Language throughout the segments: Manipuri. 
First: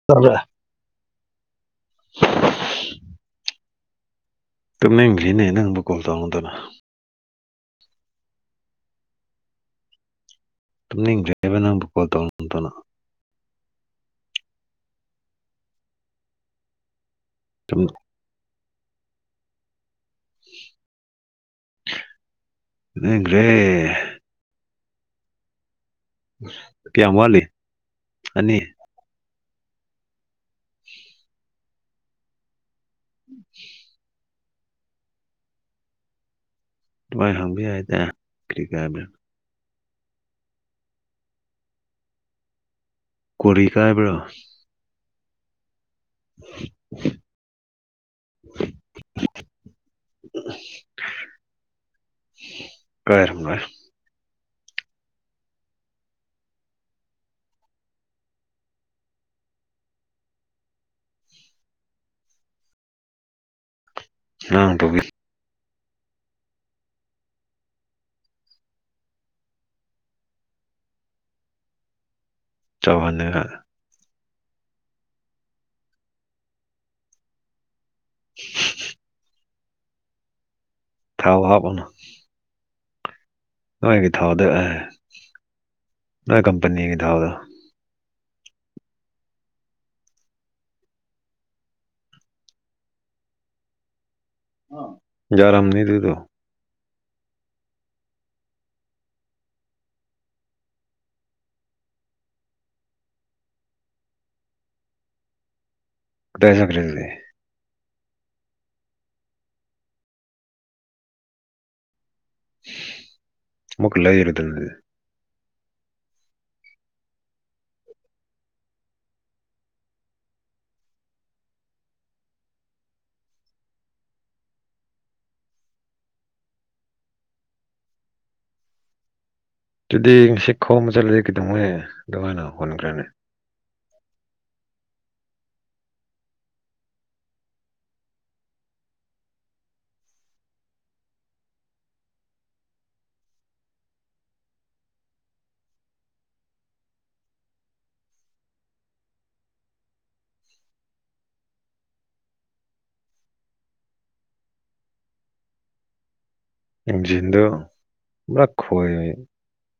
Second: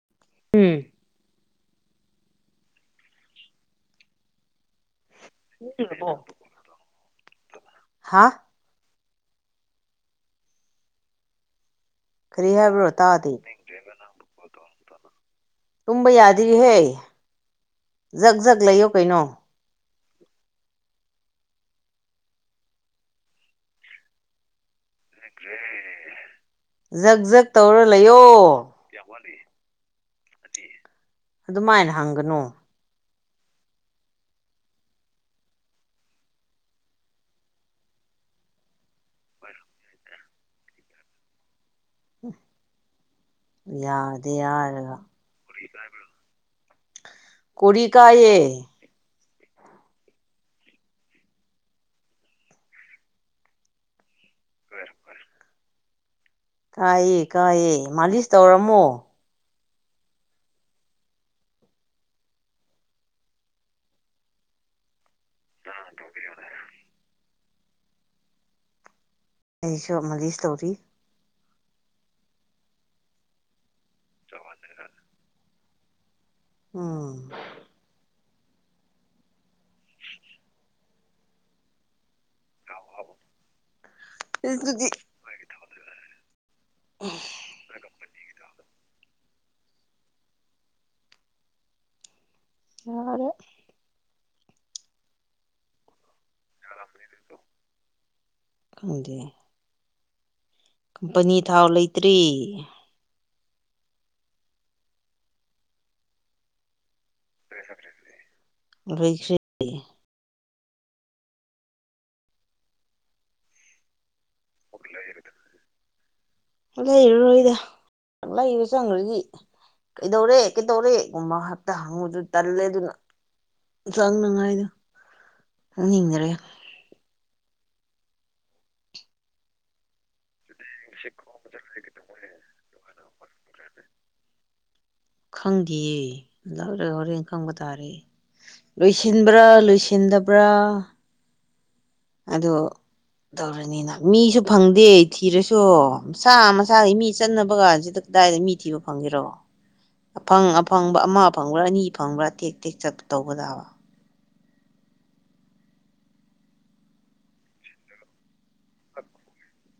[unintelligible] ꯎꯝ ꯇꯨꯝꯅꯤꯡꯗ꯭ꯔꯤꯅꯦ ꯅꯪꯕꯨ [unintelligible] ꯍꯥꯥ ꯇꯨꯝꯅꯤꯡꯗ꯭ꯔꯦꯕ ꯅꯪꯕꯨ ꯀꯣꯜ ꯇꯧꯅ ꯀꯔꯤ ꯇꯧꯅ ꯍꯥꯏꯕ꯭ꯔꯣ ꯇꯥꯗꯦ ꯇꯨꯝꯕ ꯌꯥꯗ꯭ꯔꯤꯍꯦ [unintelligible] ꯖꯛ ꯖꯛ ꯂꯩꯌꯣ ꯀꯩꯅꯣ [unintelligible] ꯀꯌꯥꯝ ꯖꯛ ꯋꯥꯠꯂꯤ ꯖꯛ ꯇꯧꯔ ꯂꯩꯌꯣ ꯑꯅꯤ ꯑꯇꯦ ꯑꯗꯨꯃꯥꯢꯅ ꯍꯪꯒꯅꯣ [inaudible] ꯑꯗꯨꯃꯥꯢ ꯍꯪꯕ ꯌꯥꯢꯗ ꯀꯔꯤ ꯀꯥꯢꯕ꯭ꯔ ꯀꯣꯔꯤ ꯀꯥꯏꯕ꯭ꯔꯣ ꯌꯥꯗꯦ ꯍꯥꯢꯔꯒ [unintelligible] ꯀꯣꯔꯤ ꯀꯥꯌꯦ [unintelligible] ꯀꯥꯏꯔꯝꯂꯣꯏ ꯐꯔꯦ ꯐꯔꯦ ꯀꯥꯏꯌꯦ ꯀꯥꯏꯌꯦ ꯃꯥꯂꯤꯁ ꯇꯧꯔꯝꯃꯣ [unintelligible] ꯇꯧꯕꯤ ꯅꯪꯅ ꯇꯧꯕꯤꯕꯗꯣ ꯑꯩꯁꯨ ꯃꯥꯂꯤꯁ ꯇꯧꯔꯤ [unintelligible] ꯍꯜꯂꯒ ꯇꯧꯍꯜꯂꯒ ꯎꯝ [unintelligible] ꯊꯥꯎ ꯍꯥꯥꯄꯣ ꯑꯃ ꯅꯣꯏꯒꯤ ꯊꯥꯎꯗ ꯑꯗꯨꯗꯤ [unintelligible] ꯅꯣꯏ ꯀꯝꯄꯅꯤꯒꯤ ꯊꯥꯎꯗꯣ ꯌꯥꯔꯦ [unintelligible] ꯌꯥꯔꯝꯅꯤ ꯑꯗꯨꯗꯣ [unintelligible] ꯈꯪꯗꯦ ꯀꯝꯄꯅꯤ ꯊꯥꯎ ꯂꯩꯇ꯭ꯔꯤ ꯀꯗꯥꯏ ꯆꯠꯈ꯭ꯔꯦ ꯑꯗꯨꯗꯤ [unintelligible] ꯂꯣꯏꯈ꯭ꯔꯦ [unintelligible] ꯃꯨꯀ ꯂꯩꯔ ꯗꯃꯤ ꯂꯩꯔꯗꯝꯅꯦ ꯂꯩꯔꯔꯣꯏꯗ ꯂꯩꯕ ꯆꯪꯒ꯭ꯔꯗꯤ ꯀꯩꯗꯧꯔꯦ ꯀꯩꯗꯧꯔꯦꯒꯨꯝꯕ ꯍꯦꯛꯇ ꯍꯪꯕꯗꯨ ꯇꯜꯂꯦ ꯑꯗꯨꯅ ꯆꯪꯅꯉꯥꯏꯗꯣ ꯆꯪꯅꯤꯡꯗꯔꯦ ꯑꯗꯨꯗꯤ ꯉꯁꯤ ꯈꯣꯝꯕ ꯆꯠꯂꯗꯤ ꯀꯩꯗꯧꯉꯩ ꯑꯗꯨꯃꯥꯏꯅ ꯍꯨꯟꯈ꯭ꯔꯅꯤ ꯈꯪꯗꯤꯌꯦ [unintelligible] ꯍꯣꯔꯦꯟ ꯈꯪꯕ ꯇꯥꯔꯤ ꯂꯣꯏꯁꯤꯟꯕ꯭ꯔꯥ ꯂꯣꯏꯁꯤꯟꯗꯕ꯭ꯔꯥ ꯑꯗꯣ ꯇꯧꯔ ꯅꯤꯅ ꯃꯤꯁꯨ ꯐꯪꯗꯦ ꯊꯤꯔꯁꯨ ꯃꯁꯥ ꯃꯁꯥꯒꯤ ꯃꯤ ꯆꯠꯅꯕ ꯒꯥꯟꯁꯤꯗ ꯑꯗꯥꯏꯗ ꯃꯤ ꯊꯤꯕ ꯐꯪꯒꯦꯔꯣ ꯑꯐꯪ ꯑꯐꯪꯕ ꯑꯃ ꯐꯪꯕ꯭ꯔꯥ ꯑꯅꯤ ꯐꯪꯕ꯭ꯔꯥ ꯇꯦꯛ ꯇꯦꯛ ꯆꯠꯄ ꯇꯧꯕ ꯇꯥꯕ ꯏꯖꯤꯟꯗꯣ ꯑꯃꯔꯛ ꯈꯣꯏ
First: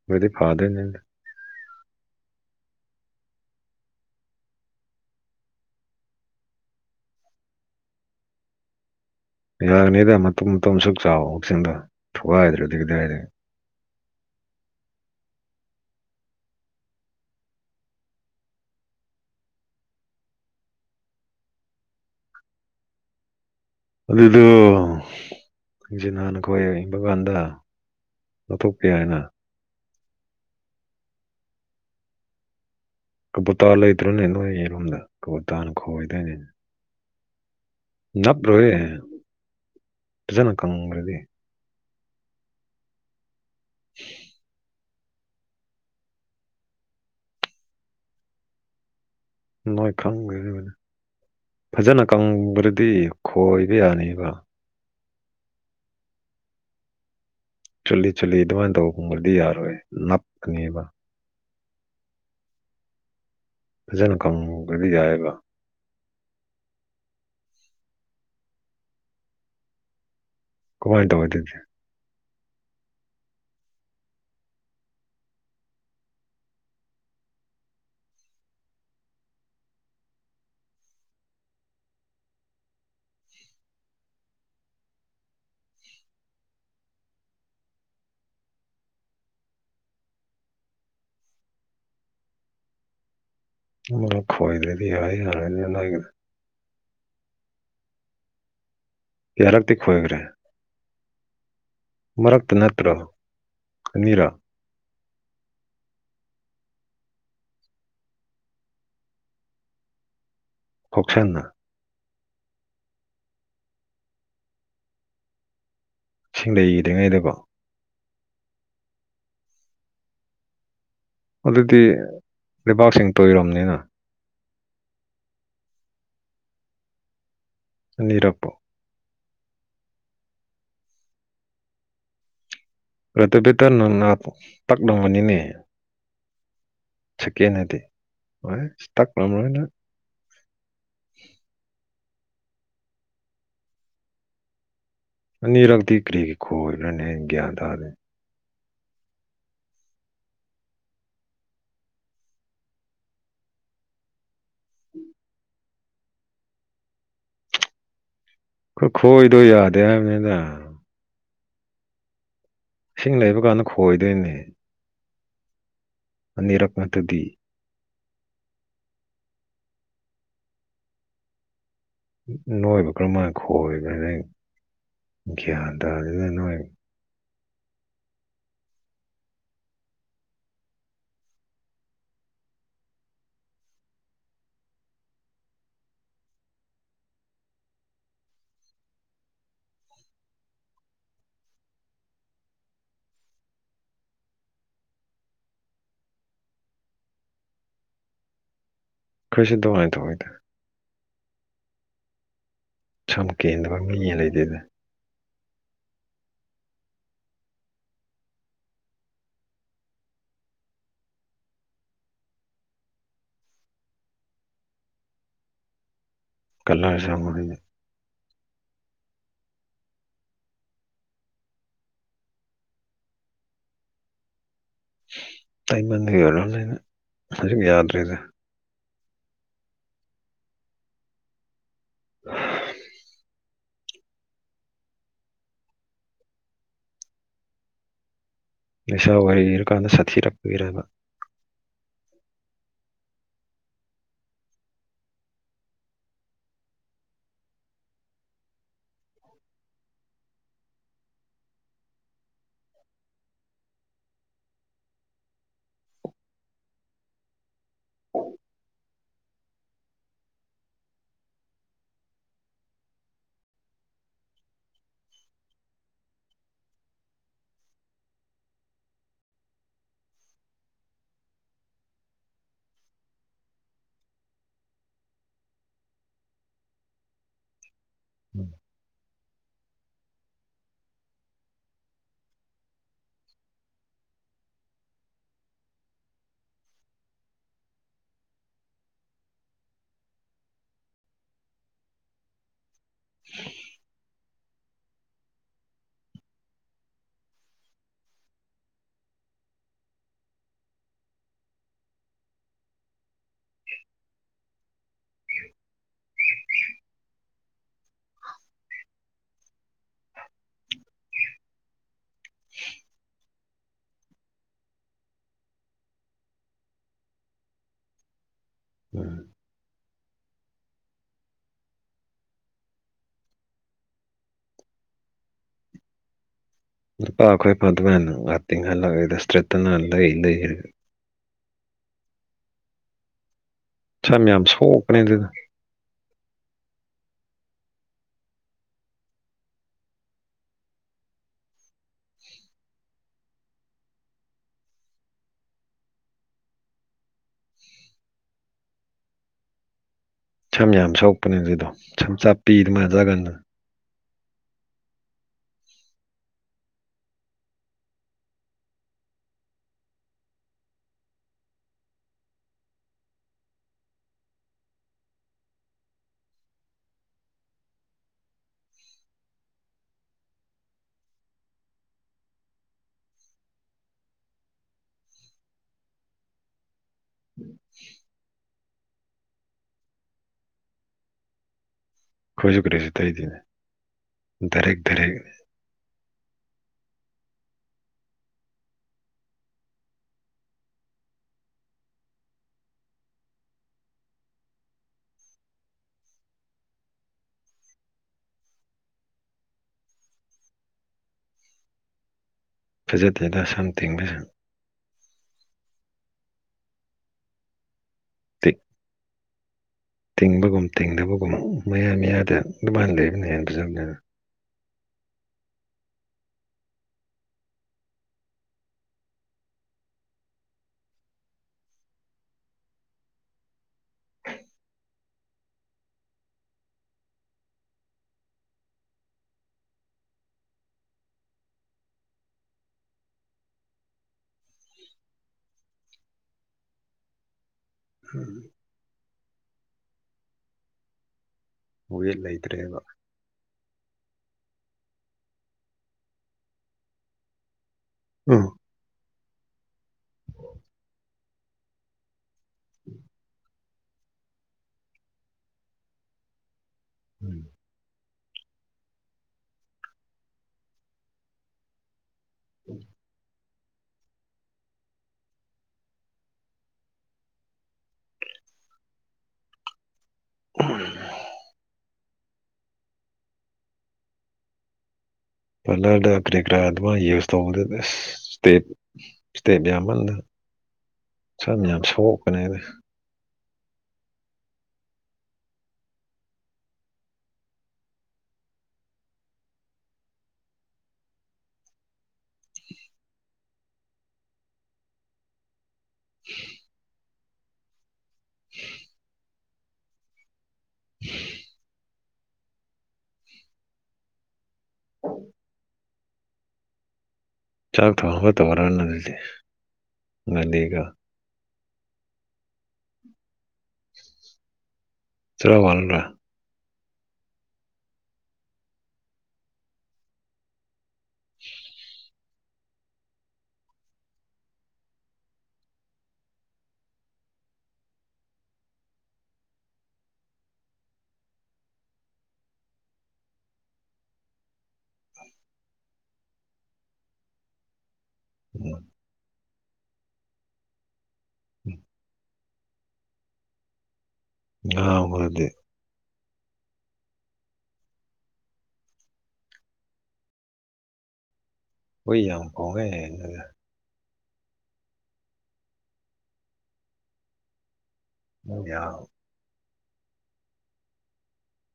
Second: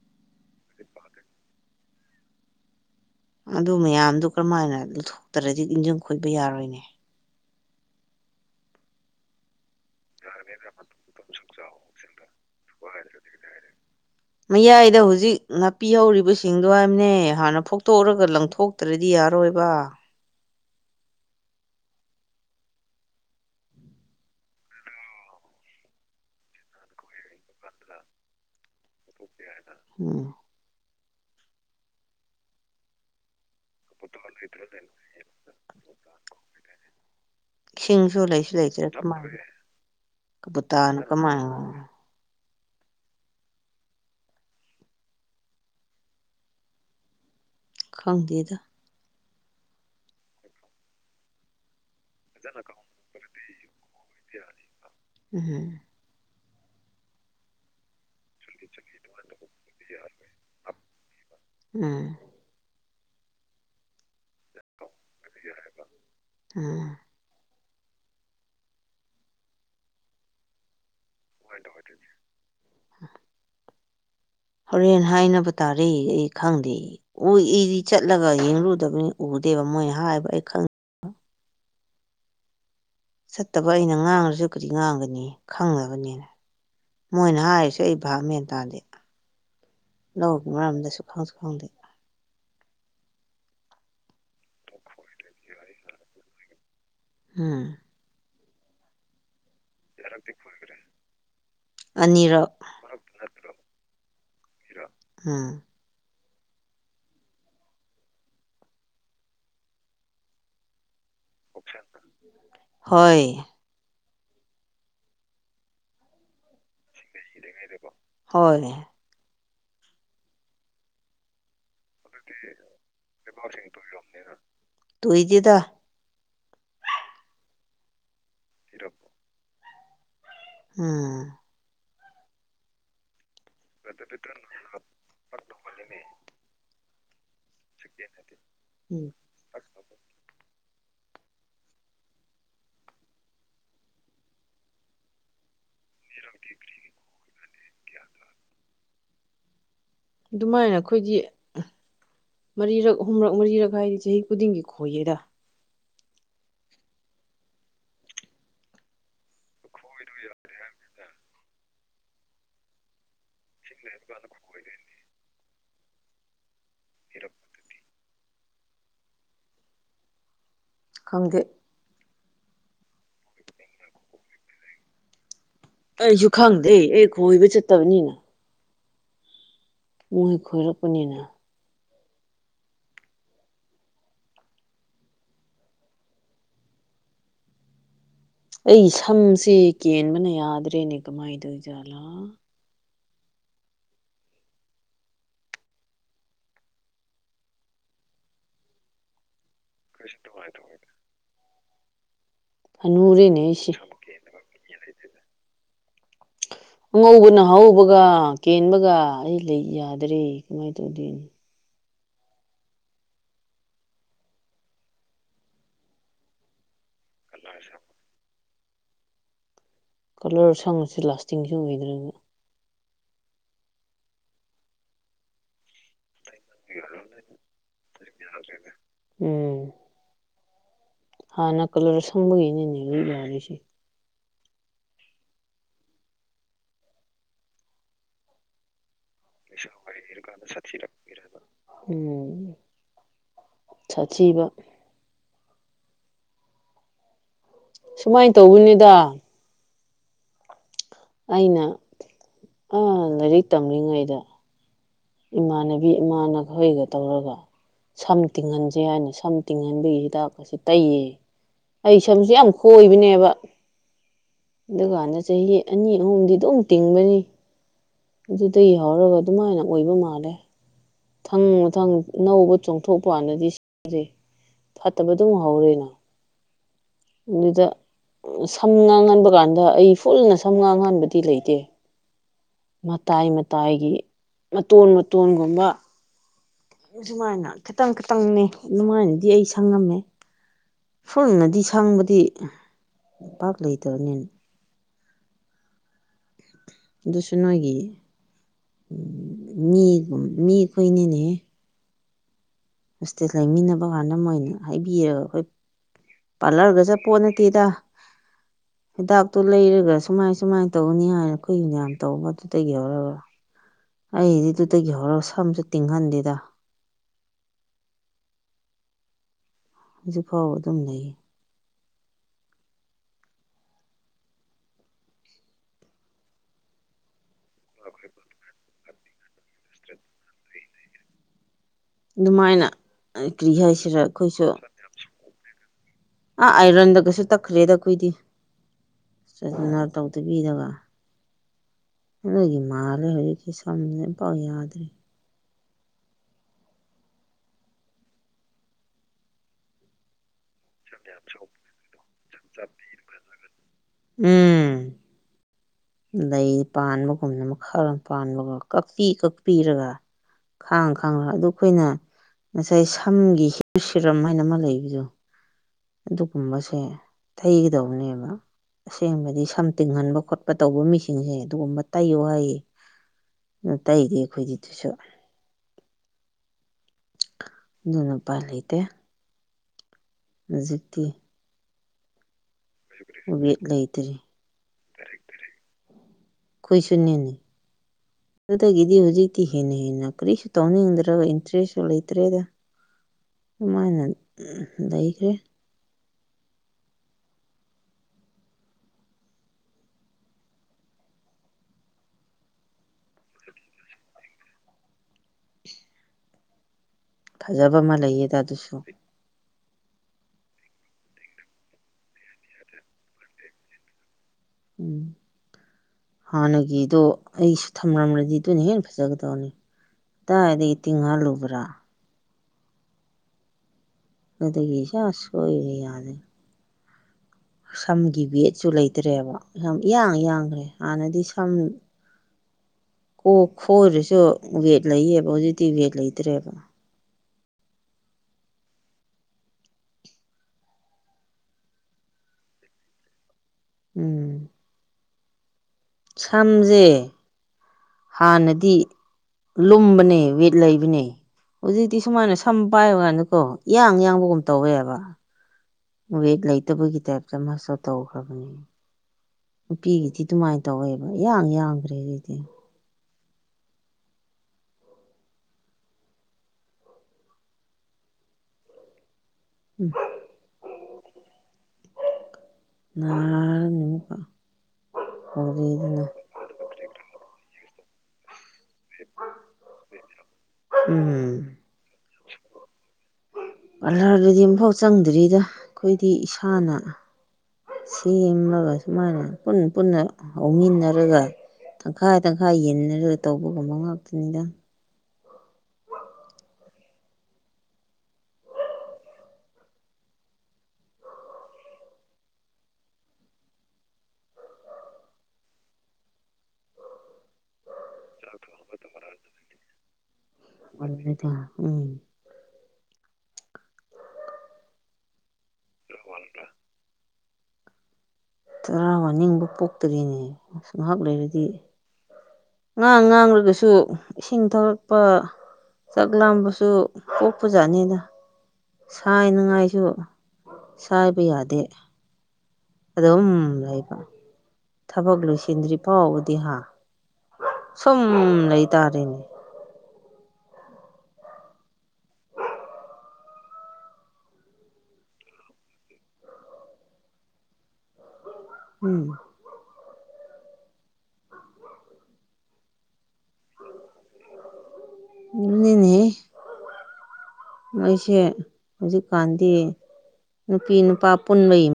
ꯔꯗꯤ ꯐꯥꯒꯅꯤꯗ ꯑꯗꯨ ꯃꯌꯥꯝꯗꯨ ꯀ꯭ꯔꯃꯥꯏꯅ ꯂꯧꯊꯣꯛꯇ꯭ꯔꯗꯤ ꯏꯟꯖꯤꯟ ꯈꯣꯏꯕ ꯌꯥꯔꯣꯏꯅꯦ ꯌꯥꯒꯅꯤꯗ ꯃꯇꯨꯝ ꯃꯇꯨꯝ ꯑꯁꯨꯛ ꯆꯥꯎꯕꯁꯤꯡꯗꯣ ꯊꯨꯒꯥꯏꯗ꯭ꯔꯗꯤ ꯀꯗꯥꯏꯗꯒꯤ ꯃꯌꯥꯏꯗ ꯍꯨꯖꯤꯛ ꯅꯥꯄꯤ ꯍꯧꯔꯤꯕꯁꯤꯡꯗꯣ ꯍꯥꯏꯅꯦ ꯍꯥꯟꯅ ꯐꯨꯛꯇꯣꯛꯔꯒ ꯂꯪꯊꯣꯛ ꯇ꯭ꯔꯗꯤ ꯌꯥꯔꯣꯏꯕ ꯑꯗꯨꯗꯣ ꯏꯟꯖꯤꯟ ꯍꯥꯟꯅ ꯈꯣꯏ [unintelligible] ꯀꯥꯟꯗ ꯂꯧꯊꯣꯛꯄ ꯌꯥꯏꯅ ꯎꯝ ꯀꯕꯨꯇꯥ ꯂꯩꯇ꯭ꯔꯣꯅꯦ ꯅꯣꯏꯔꯣꯝꯗ ꯀꯕꯨꯇꯥꯅ ꯈꯣꯏꯗꯥꯏꯅꯦ ꯏꯁꯤꯡꯁꯨ ꯂꯩꯁꯨ ꯂꯩꯇ꯭ꯔꯦ ꯀꯃꯥꯏ ꯐꯖꯅ ꯀꯕꯨꯇꯥꯅ ꯀꯪꯈ꯭ꯔꯗꯤ ꯀꯃꯥꯏ [unintelligible] ꯈꯪꯇꯦꯗ ꯅꯣꯏ ꯈꯪ [unintelligible] ꯐꯖꯅ ꯀꯪꯕꯗꯗꯤ ꯈꯣꯏꯕ ꯌꯥꯅꯤꯕ ꯎꯝ ꯆꯣꯠꯂꯤ ꯆꯣꯠꯂꯤ ꯑꯗꯨꯃꯥꯏ ꯇꯧ ꯀꯨꯝꯕꯗꯗꯤ ꯌꯥꯔꯣꯏ ꯅꯞꯀꯅꯤꯕ ꯎꯝ ꯐꯖꯅ ꯀꯪꯕꯗꯤ ꯌꯥꯏꯑꯦꯕ ꯎꯝ ꯀꯃꯥꯏꯅ ꯇꯧꯋꯦ ꯑꯗꯨ [inaudible] ꯍꯣꯔꯦꯟ ꯍꯥꯏꯅꯕ ꯇꯥꯔꯦ ꯑꯩ ꯈꯪꯗꯦ ꯎ ꯏꯗꯤ ꯆꯠꯂꯒ ꯌꯦꯡꯂꯨꯗꯕꯅꯤ ꯎꯗꯦꯕ ꯃꯣꯏ ꯍꯥꯏꯕ ꯑꯩ ꯈꯪ ꯆꯠꯇꯕ ꯑꯩꯅ ꯉꯥꯡꯉꯁꯨ ꯀꯔꯤ ꯉꯥꯡꯒꯅꯤ ꯈꯪꯗꯕꯅꯤ ꯃꯣꯏꯅ ꯍꯥꯏꯔꯤꯁꯦ ꯑꯩ ꯚꯥꯞ ꯃꯦꯟ ꯇꯥꯗꯦ ꯂꯧꯒꯤ ꯃꯔꯝꯗꯁꯨ ꯈꯪꯁꯨ ꯈꯪꯗꯦ [unintelligible] ꯎꯝ ꯀꯌꯥꯔꯛꯇꯤ ꯈꯣꯏꯒ꯭ꯔꯦ ꯑꯅꯤꯔꯛ ꯃꯔꯛꯇ ꯅꯠꯇ꯭ꯔꯣ ꯑꯅꯤꯔꯛ ꯎꯝ ꯀꯥꯎꯁꯟꯅ ꯍꯣꯏ ꯏꯁꯤꯡ ꯂꯩꯒꯤꯗ꯭ꯔꯤꯉꯩꯗꯀꯣ ꯍꯣꯏ ꯑꯗꯨꯗꯤ ꯂꯩꯕꯥꯛꯁꯤꯡ ꯇꯣꯏꯔꯝꯅꯤꯅ ꯇꯣꯏꯗꯦꯗ ꯑꯅꯤꯔꯛꯄꯣ ꯎꯝ [unintelligible] ꯅꯪꯅ ꯇꯛꯂꯝꯃꯅꯤꯅꯦ [unintelligible] ꯁꯦꯀꯦꯟ ꯅꯠꯇꯦ ꯍꯣꯏ ꯎꯝ ꯏꯁꯇꯛꯔꯝꯔꯣꯏꯗ ꯑꯅꯤꯔꯛꯇꯤ ꯀꯔꯤꯒꯤ ꯈꯣꯏꯕ꯭ꯔꯅꯦ ꯒ꯭ꯌꯥꯟ ꯇꯥꯗꯦ ꯑꯗꯨꯃꯥꯏꯅ ꯈꯣꯏꯗꯤ ꯃꯔꯤꯔꯛ ꯑꯍꯨꯝꯔꯛ ꯃꯔꯤꯔꯛ ꯍꯥꯏꯗꯤ ꯆꯍꯤ ꯈꯨꯗꯤꯡꯒꯤ ꯈꯣꯏꯌꯦꯗ ꯈꯨꯈꯣꯏꯗꯣ ꯌꯥꯗꯦ ꯍꯥꯏꯕꯅꯤꯗ ꯏꯁꯤꯡ ꯂꯩꯕ ꯀꯥꯟꯗ ꯈꯣꯏꯗꯣꯏꯅꯦ ꯑꯅꯤꯔꯛ ꯅꯠꯇꯗꯤ ꯈꯪꯗꯦ ꯅꯣꯏꯕꯨ ꯀꯔꯝꯃꯥꯢ ꯈꯣꯏꯕ꯭ꯔꯅꯦ ꯒ꯭ꯌꯥꯟ ꯇꯥꯗꯦꯗ ꯑꯩꯁꯨ ꯅꯣꯏ ꯈꯪꯗꯦ ꯑꯩ ꯈꯣꯏꯕ ꯆꯠꯇꯕꯅꯤꯅ ꯃꯣꯏ ꯈꯣꯏꯔꯛꯄꯅꯤꯅ ꯑꯩ ꯁꯝꯁꯦ ꯀꯦꯟꯕꯅ ꯌꯥꯗ꯭ꯔꯦꯅꯦ ꯀꯃꯥꯏ ꯇꯧꯏ ꯖꯥꯠꯂꯥ [unintelligible] ꯁꯝ ꯍꯅꯨꯔꯦꯅꯦ ꯑꯩꯁꯦ ꯀꯦꯟꯗꯕ ꯃꯤ ꯂꯩꯇꯦꯗ ꯑꯉꯧꯕꯅ ꯍꯧꯕꯒ ꯀꯦꯟꯕꯒ ꯑꯩ ꯂꯩ ꯌꯥꯗꯔꯦ ꯀꯃꯥꯏ ꯇꯧꯗꯣꯢꯅꯣ ꯀꯜꯂꯔ ꯁꯪꯕꯒꯤꯅꯦ ꯀꯂꯔ ꯁꯪꯉꯁꯨ ꯂꯥꯁꯇꯤꯡꯖꯨ ꯑꯣꯏꯗ꯭ꯔꯅ ꯇꯩꯃꯟꯕꯒꯤ ꯑꯣꯏꯔꯝꯅꯤꯗ ꯍꯧꯖꯤꯛ ꯌꯥꯗ꯭ꯔꯦꯗ ꯎꯝ ꯍꯥꯟꯅ ꯀꯂꯔ ꯁꯪꯕꯒꯤꯅꯤꯅꯦ ꯃꯤꯠ ꯌꯥꯔꯤꯁꯦ ꯂꯩꯁꯥ ꯑꯣꯏꯔꯤꯔꯀꯥꯟꯗ ꯁꯥꯊꯤꯔꯛꯄꯥꯒꯤꯔꯕ [inaudible] ꯎꯝ ꯁꯥꯊꯤꯕ ꯁꯨꯃꯥꯏꯟ ꯇꯧꯕꯅꯤꯗꯥ ꯑꯩꯅ ꯑꯥ ꯂꯥꯏꯔꯤꯛ ꯇꯝꯂꯤꯉꯩꯗ ꯏꯃꯥꯟꯅꯕꯤ ꯏꯃꯥꯟꯅꯈꯣꯏꯒꯥ ꯇꯧꯔꯒꯥ ꯁꯝ ꯇꯤꯡꯍꯟꯁꯦ ꯍꯥꯏꯅ ꯁꯝ ꯇꯤꯡꯍꯟꯕꯒꯤ ꯍꯤꯗꯥꯛꯀꯥꯁꯦ ꯇꯩꯌꯦ ꯑꯩ ꯁꯝꯁꯦ ꯌꯥꯝ ꯈꯣꯏꯕꯅꯦꯕ ꯑꯗꯨꯀꯥꯟꯗ ꯆꯍꯤ ꯑꯅꯤ ꯑꯍꯨꯝꯗꯤ ꯑꯗꯨꯝ ꯇꯤꯡꯕꯅꯤ ꯑꯗꯨꯗꯒꯤ ꯍꯧꯔꯒꯥ ꯑꯗꯨꯃꯥꯏꯅ ꯑꯣꯏꯕ ꯃꯥꯜꯂꯦ ꯃꯊꯪ ꯃꯊꯪ ꯑꯅꯧꯕ ꯆꯣꯡꯊꯣꯛꯄꯥꯟꯗꯗꯤ ꯁꯤꯔꯦ ꯐꯠꯇꯕ ꯑꯗꯨꯝ ꯍꯧꯔꯦꯅ ꯑꯗꯨꯗ ꯎꯝ ꯁꯝ ꯉꯥꯡꯍꯟꯕ ꯀꯥꯟꯗ ꯑꯩ ꯐꯨꯜꯅ ꯁꯝ ꯉꯥꯡꯍꯟꯕꯗꯤ ꯂꯩꯇꯦ ꯃꯇꯥꯏ ꯃꯇꯥꯏꯒꯤ ꯃꯇꯣꯟ ꯃꯇꯣꯟꯒꯨꯝꯕ ꯖꯨꯃꯥꯏꯅ ꯈꯤꯇꯪ ꯈꯤꯇꯪꯅꯦ ꯑꯗꯨꯃꯥꯏꯅꯗꯤ ꯑꯩ ꯁꯪꯉꯝꯃꯦ ꯐꯨꯟꯅꯗꯤ ꯁꯪꯕꯗꯤ ꯄꯥꯛ ꯂꯩꯇꯕꯅꯤꯅꯦ ꯗꯨꯁꯨ ꯅꯣꯏꯒꯤ ꯃꯤꯒꯨꯝ ꯃꯤ ꯈꯣꯏꯅꯤꯅꯦ ꯍꯣꯁꯇꯦꯜ ꯂꯩꯃꯤꯟꯅꯕ ꯀꯥꯟꯗ ꯃꯣꯏꯅ ꯍꯥꯏꯕꯤꯔꯒꯥ ꯑꯈꯣꯏ ꯄꯥꯔꯂꯔꯒꯥ ꯆꯠꯄꯣꯠ ꯅꯠꯇꯦꯗ ꯍꯤꯗꯥꯛꯇꯣ ꯂꯩꯔꯒ ꯁꯨꯃꯥꯏ ꯁꯨꯃꯥꯏꯅ ꯇꯧꯅꯤ ꯍꯥꯏꯅ ꯑꯈꯣꯏꯒꯤ ꯃꯌꯥꯝ ꯇꯧꯕꯗꯨꯗꯒꯤ ꯍꯧꯔꯒꯥ ꯑꯩꯗꯤ ꯑꯗꯨꯗꯒꯤ ꯍꯧꯔꯒ ꯁꯝꯁꯨ ꯇꯤꯡꯍꯟꯗꯦꯗ ꯎꯝ ꯍꯧꯖꯤꯛꯐꯥꯎ ꯑꯗꯨꯝ ꯂꯩꯌꯦ ꯅꯨꯄꯥ ꯑꯈꯣꯏ [unintelligible] ꯉꯍꯥꯛ ꯇꯤꯡꯍꯜꯂꯒ ꯔꯦꯁꯇ꯭ꯔꯦꯠꯇꯅ ꯂꯩ ꯂꯩꯔꯒꯥ ꯗꯨꯃꯥꯏꯅ ꯑꯥ ꯀ꯭ꯔꯤ ꯍꯥꯏꯁꯤꯔꯥ ꯁꯝ ꯌꯥꯝ ꯑꯈꯣꯏꯁꯨ [inaudible] ꯁꯣꯛꯄꯅꯦ ꯑꯗꯨꯗꯣ ꯑꯥ ꯑꯥꯏꯔꯟꯗ ꯀꯩꯁꯨ ꯇꯛꯈ꯭ꯔꯦꯗ ꯑꯈꯣꯏꯗꯤ [unintelligible] ꯇꯧꯗꯕꯤꯗꯥꯒ ꯅꯣꯏꯒꯤ ꯃꯥꯜꯂꯦ ꯍꯧꯖꯤꯛꯀꯤ ꯁꯝꯖꯦ ꯑꯝꯄꯥꯎ ꯌꯥꯗ꯭꯭ꯔꯦ ꯁꯝ ꯌꯥꯝ ꯁꯣꯛꯄꯅꯦ ꯑꯗꯨꯗꯣ ꯁꯝ ꯆꯞꯄꯤꯗꯣ [unintelligible] ꯎꯝ ꯂꯩ ꯄꯥꯟꯕꯒꯨꯝꯅ ꯃꯈꯔ ꯄꯥꯟꯕꯒꯥ ꯀꯛꯄꯤ ꯀꯛꯄꯤꯔꯒꯥ ꯈꯥꯡ ꯈꯥꯡꯔꯥ ꯑꯗꯨ ꯑꯩꯈꯣꯏꯅ ꯉꯁꯥꯏ ꯁꯝꯒꯤ ꯁꯤꯔꯝ ꯍꯥꯏꯅ ꯑꯃ ꯂꯩꯕꯗꯣ ꯑꯗꯨꯒꯨꯝꯕꯁꯦ ꯊꯩꯒꯗꯧꯕꯅꯦꯕ ꯑꯁꯦꯡꯕꯗꯤ ꯁꯝ ꯇꯤꯡꯍꯟꯕ ꯈꯣꯠꯄ ꯇꯧꯕ ꯃꯤꯁꯤꯡꯁꯦ ꯑꯗꯨꯒꯨꯝꯕ ꯇꯩꯌꯣ ꯍꯥꯏꯌꯦ ꯑꯥ ꯇꯩꯗꯤ ꯑꯩꯈꯣꯏꯗꯤ ꯗꯨꯁꯨ [inaudible] ꯑꯗꯨꯅ ꯎꯄꯥꯏ ꯂꯩ ꯇꯦ ꯅꯖꯤꯛꯇꯤ ꯈꯣꯏꯖꯨ ꯀꯔꯤꯖꯨ ꯇꯩꯗꯦꯅꯦ ꯋꯦꯠ ꯗꯥꯏꯔꯦꯛ ꯗꯥꯏꯔꯦꯛꯅꯦ ꯈꯣꯏꯁꯨꯅꯦꯟꯅꯦ ꯑꯗꯨꯗꯒꯤꯗꯤ ꯍꯧꯖꯤꯛꯇꯤ ꯍꯦꯟꯅ ꯍꯦꯟꯅ ꯀꯔꯤꯁꯨ ꯇꯧꯅꯤꯡꯗ꯭ꯔꯥꯒ ꯏꯟꯇꯔꯦꯁꯁꯨ ꯂꯩꯇ꯭ꯔꯦꯗꯥ ꯗꯨꯃꯥꯏꯅ ꯎꯝꯍꯝ ꯂꯩꯈ꯭ꯔꯦ ꯐꯖꯗꯦꯗꯥ ꯁꯝ ꯇꯤꯡꯕꯁꯨ ꯐꯖꯕ ꯑꯃ ꯂꯩꯌꯦꯗ ꯑꯗꯨꯁꯨ ꯇꯤꯡꯕꯒꯨꯝ ꯇꯤꯡꯗꯕꯒꯨꯝ ꯃꯌꯥ ꯃꯌꯥꯗ ꯑꯗꯨꯃꯥꯏꯅ ꯂꯩꯕꯅ ꯍꯦꯟꯅ ꯐꯖꯕꯅꯤꯗ ꯎꯝ ꯍꯥꯟꯅꯒꯤꯗꯣ ꯑꯩꯁꯨ ꯊꯝꯂꯝꯔꯗꯤ ꯑꯗꯨꯅ ꯍꯦꯟꯅ ꯐꯖꯒꯗꯕꯅꯤ꯫ ꯀꯗꯥꯏꯗꯒꯤ ꯇꯤꯡꯍꯜꯂꯨꯕ꯭ꯔꯥ? ꯑꯗꯒꯤ ꯏꯆꯥ ꯁꯣꯏꯒꯔꯦ [unintelligible] ꯌꯥꯔꯦ꯫ ꯁꯝꯒꯤ ꯋꯦꯠꯁꯨ ꯂꯩꯇꯔꯦꯕ ꯁꯝ ꯏꯌꯥꯡ ꯌꯥꯡꯒ꯭ꯔꯦ ꯍꯥꯟꯅꯗꯤ ꯁꯝ ꯀꯣꯛ ꯈꯣꯏꯔꯁꯨ ꯋꯦꯠ ꯂꯩꯌꯦꯕ ꯍꯧꯖꯤꯛꯇꯤ ꯋꯦꯠ ꯂꯩꯇ꯭ꯔꯦꯕ꯫ [unintelligible] ꯋꯦꯠ ꯂꯩꯇ꯭ꯔꯦꯕ꯫ ꯎꯝ꯫ ꯁꯝꯖꯦ ꯎꯝ ꯍꯥꯟꯅꯗꯤ ꯂꯨꯝꯕꯅꯦ ꯋꯦꯠ ꯂꯩꯕꯅꯦ ꯍꯧꯖꯤꯛꯇꯤ ꯁꯨꯃꯥꯏꯅ ꯁꯨꯝ ꯁꯝ ꯄꯥꯏꯕ ꯀꯥꯟꯗ ꯀꯣ ꯏꯌꯥꯡ ꯌꯥꯡꯕꯒꯨꯝ ꯇꯧꯋꯦꯕ ꯋꯦꯠ ꯂꯩꯇꯕꯒꯤ ꯇꯥꯏꯞꯇ ꯃꯥꯁꯨ ꯇꯧꯈ꯭ꯔꯕꯅꯦ꯫ ꯅꯨꯄꯤꯒꯤꯗꯤ ꯑꯗꯨꯃꯥꯏꯅ ꯇꯧꯋꯦꯕ ꯏꯌꯥꯡ ꯌꯥꯡꯒ꯭ꯔꯦ ꯍꯧꯖꯤꯛꯇꯤ꯫ [inaudible] [inaudible] [unintelligible] ꯉꯔꯥꯡ ꯑꯃꯨꯛꯀ ꯍꯧꯔꯦꯗꯅ ꯄꯥꯂꯔꯗ ꯀꯔꯤꯀꯔꯥ ꯑꯗꯨꯃꯥꯏꯅ ꯌꯨꯁ ꯇꯧꯕꯗꯣ ꯑꯁ [unintelligible] ꯏꯁꯇꯦꯠ ꯌꯥꯝꯃꯟꯗ ꯎꯝ ꯁꯝ ꯃꯌꯥꯝ ꯁꯣꯛꯄꯅꯦꯗ꯫ ꯄꯥꯔꯂꯥꯔꯗꯗꯤ ꯑꯃꯝꯐꯥꯎ ꯆꯪꯗ꯭ꯔꯤꯗ ꯑꯩꯈꯣꯏꯗꯤ ꯏꯁꯥꯅ ꯁꯦꯝꯂꯒ ꯁꯨꯃꯥꯏꯅ ꯄꯨꯟꯅ ꯄꯨꯟꯅ ꯍꯧꯃꯤꯟꯅꯔꯒ ꯇꯪꯈꯥꯏ-ꯇꯪꯈꯥꯏ ꯌꯦꯟꯅꯔꯒ ꯇꯧꯕꯒꯨꯝꯕ ꯉꯥꯛꯇꯅꯤꯗ꯫ [inaudible] [inaudible] [inaudible] [inaudible] ꯆꯥꯛ ꯊꯣꯡꯅꯕ [unintelligible] ꯑꯗꯨꯗꯤ ꯅꯅꯦꯒ [unintelligible] ꯎꯝ꯫ ꯆꯥꯔ ꯋꯥꯜꯕ꯭ꯔ? ꯆꯔꯥ ꯋꯥꯅꯤꯡꯕ ꯄꯣꯛꯇ꯭ꯔꯤꯅꯦ ꯑꯁ ꯉꯥꯏꯍꯥꯛ ꯂꯩꯔꯗꯤ ꯉꯥꯡ-ꯉꯥꯡꯂꯒꯁꯨ ꯏꯁꯤꯡ ꯊꯛꯂꯛꯄ ꯆꯥꯛ ꯂꯥꯝꯕꯁꯨ ꯄꯣꯛꯄꯖꯥꯠꯅꯤꯗ꯫ ꯁꯥꯏꯅꯉꯥꯏꯁꯨ ꯁꯥꯏꯕ ꯌꯥꯗꯦ꯫ ꯑꯗꯨꯝ ꯂꯩꯕ ꯊꯕꯛ ꯂꯣꯏꯁꯤꯟꯗ꯭ꯔꯤ ꯐꯥꯎꯕꯗꯤ ꯍꯥ? ꯁꯨꯝ ꯎꯝ ꯂꯩꯇꯥꯥꯔꯦꯅꯦ꯫ [inaudible] [unintelligible] ꯎꯝ꯫ ꯍꯨꯏ ꯌꯥꯝ ꯈꯣꯡꯉꯦ ꯑꯗꯨꯅ ꯑꯗꯨꯅꯤꯅꯦꯍꯦ ꯃꯣꯏꯁꯦ ꯌꯥꯝ ꯍꯧꯖꯤꯛꯀꯥꯟꯗꯤ ꯅꯨꯄꯤ-ꯅꯨꯄꯥ ꯄꯨꯟꯕꯩ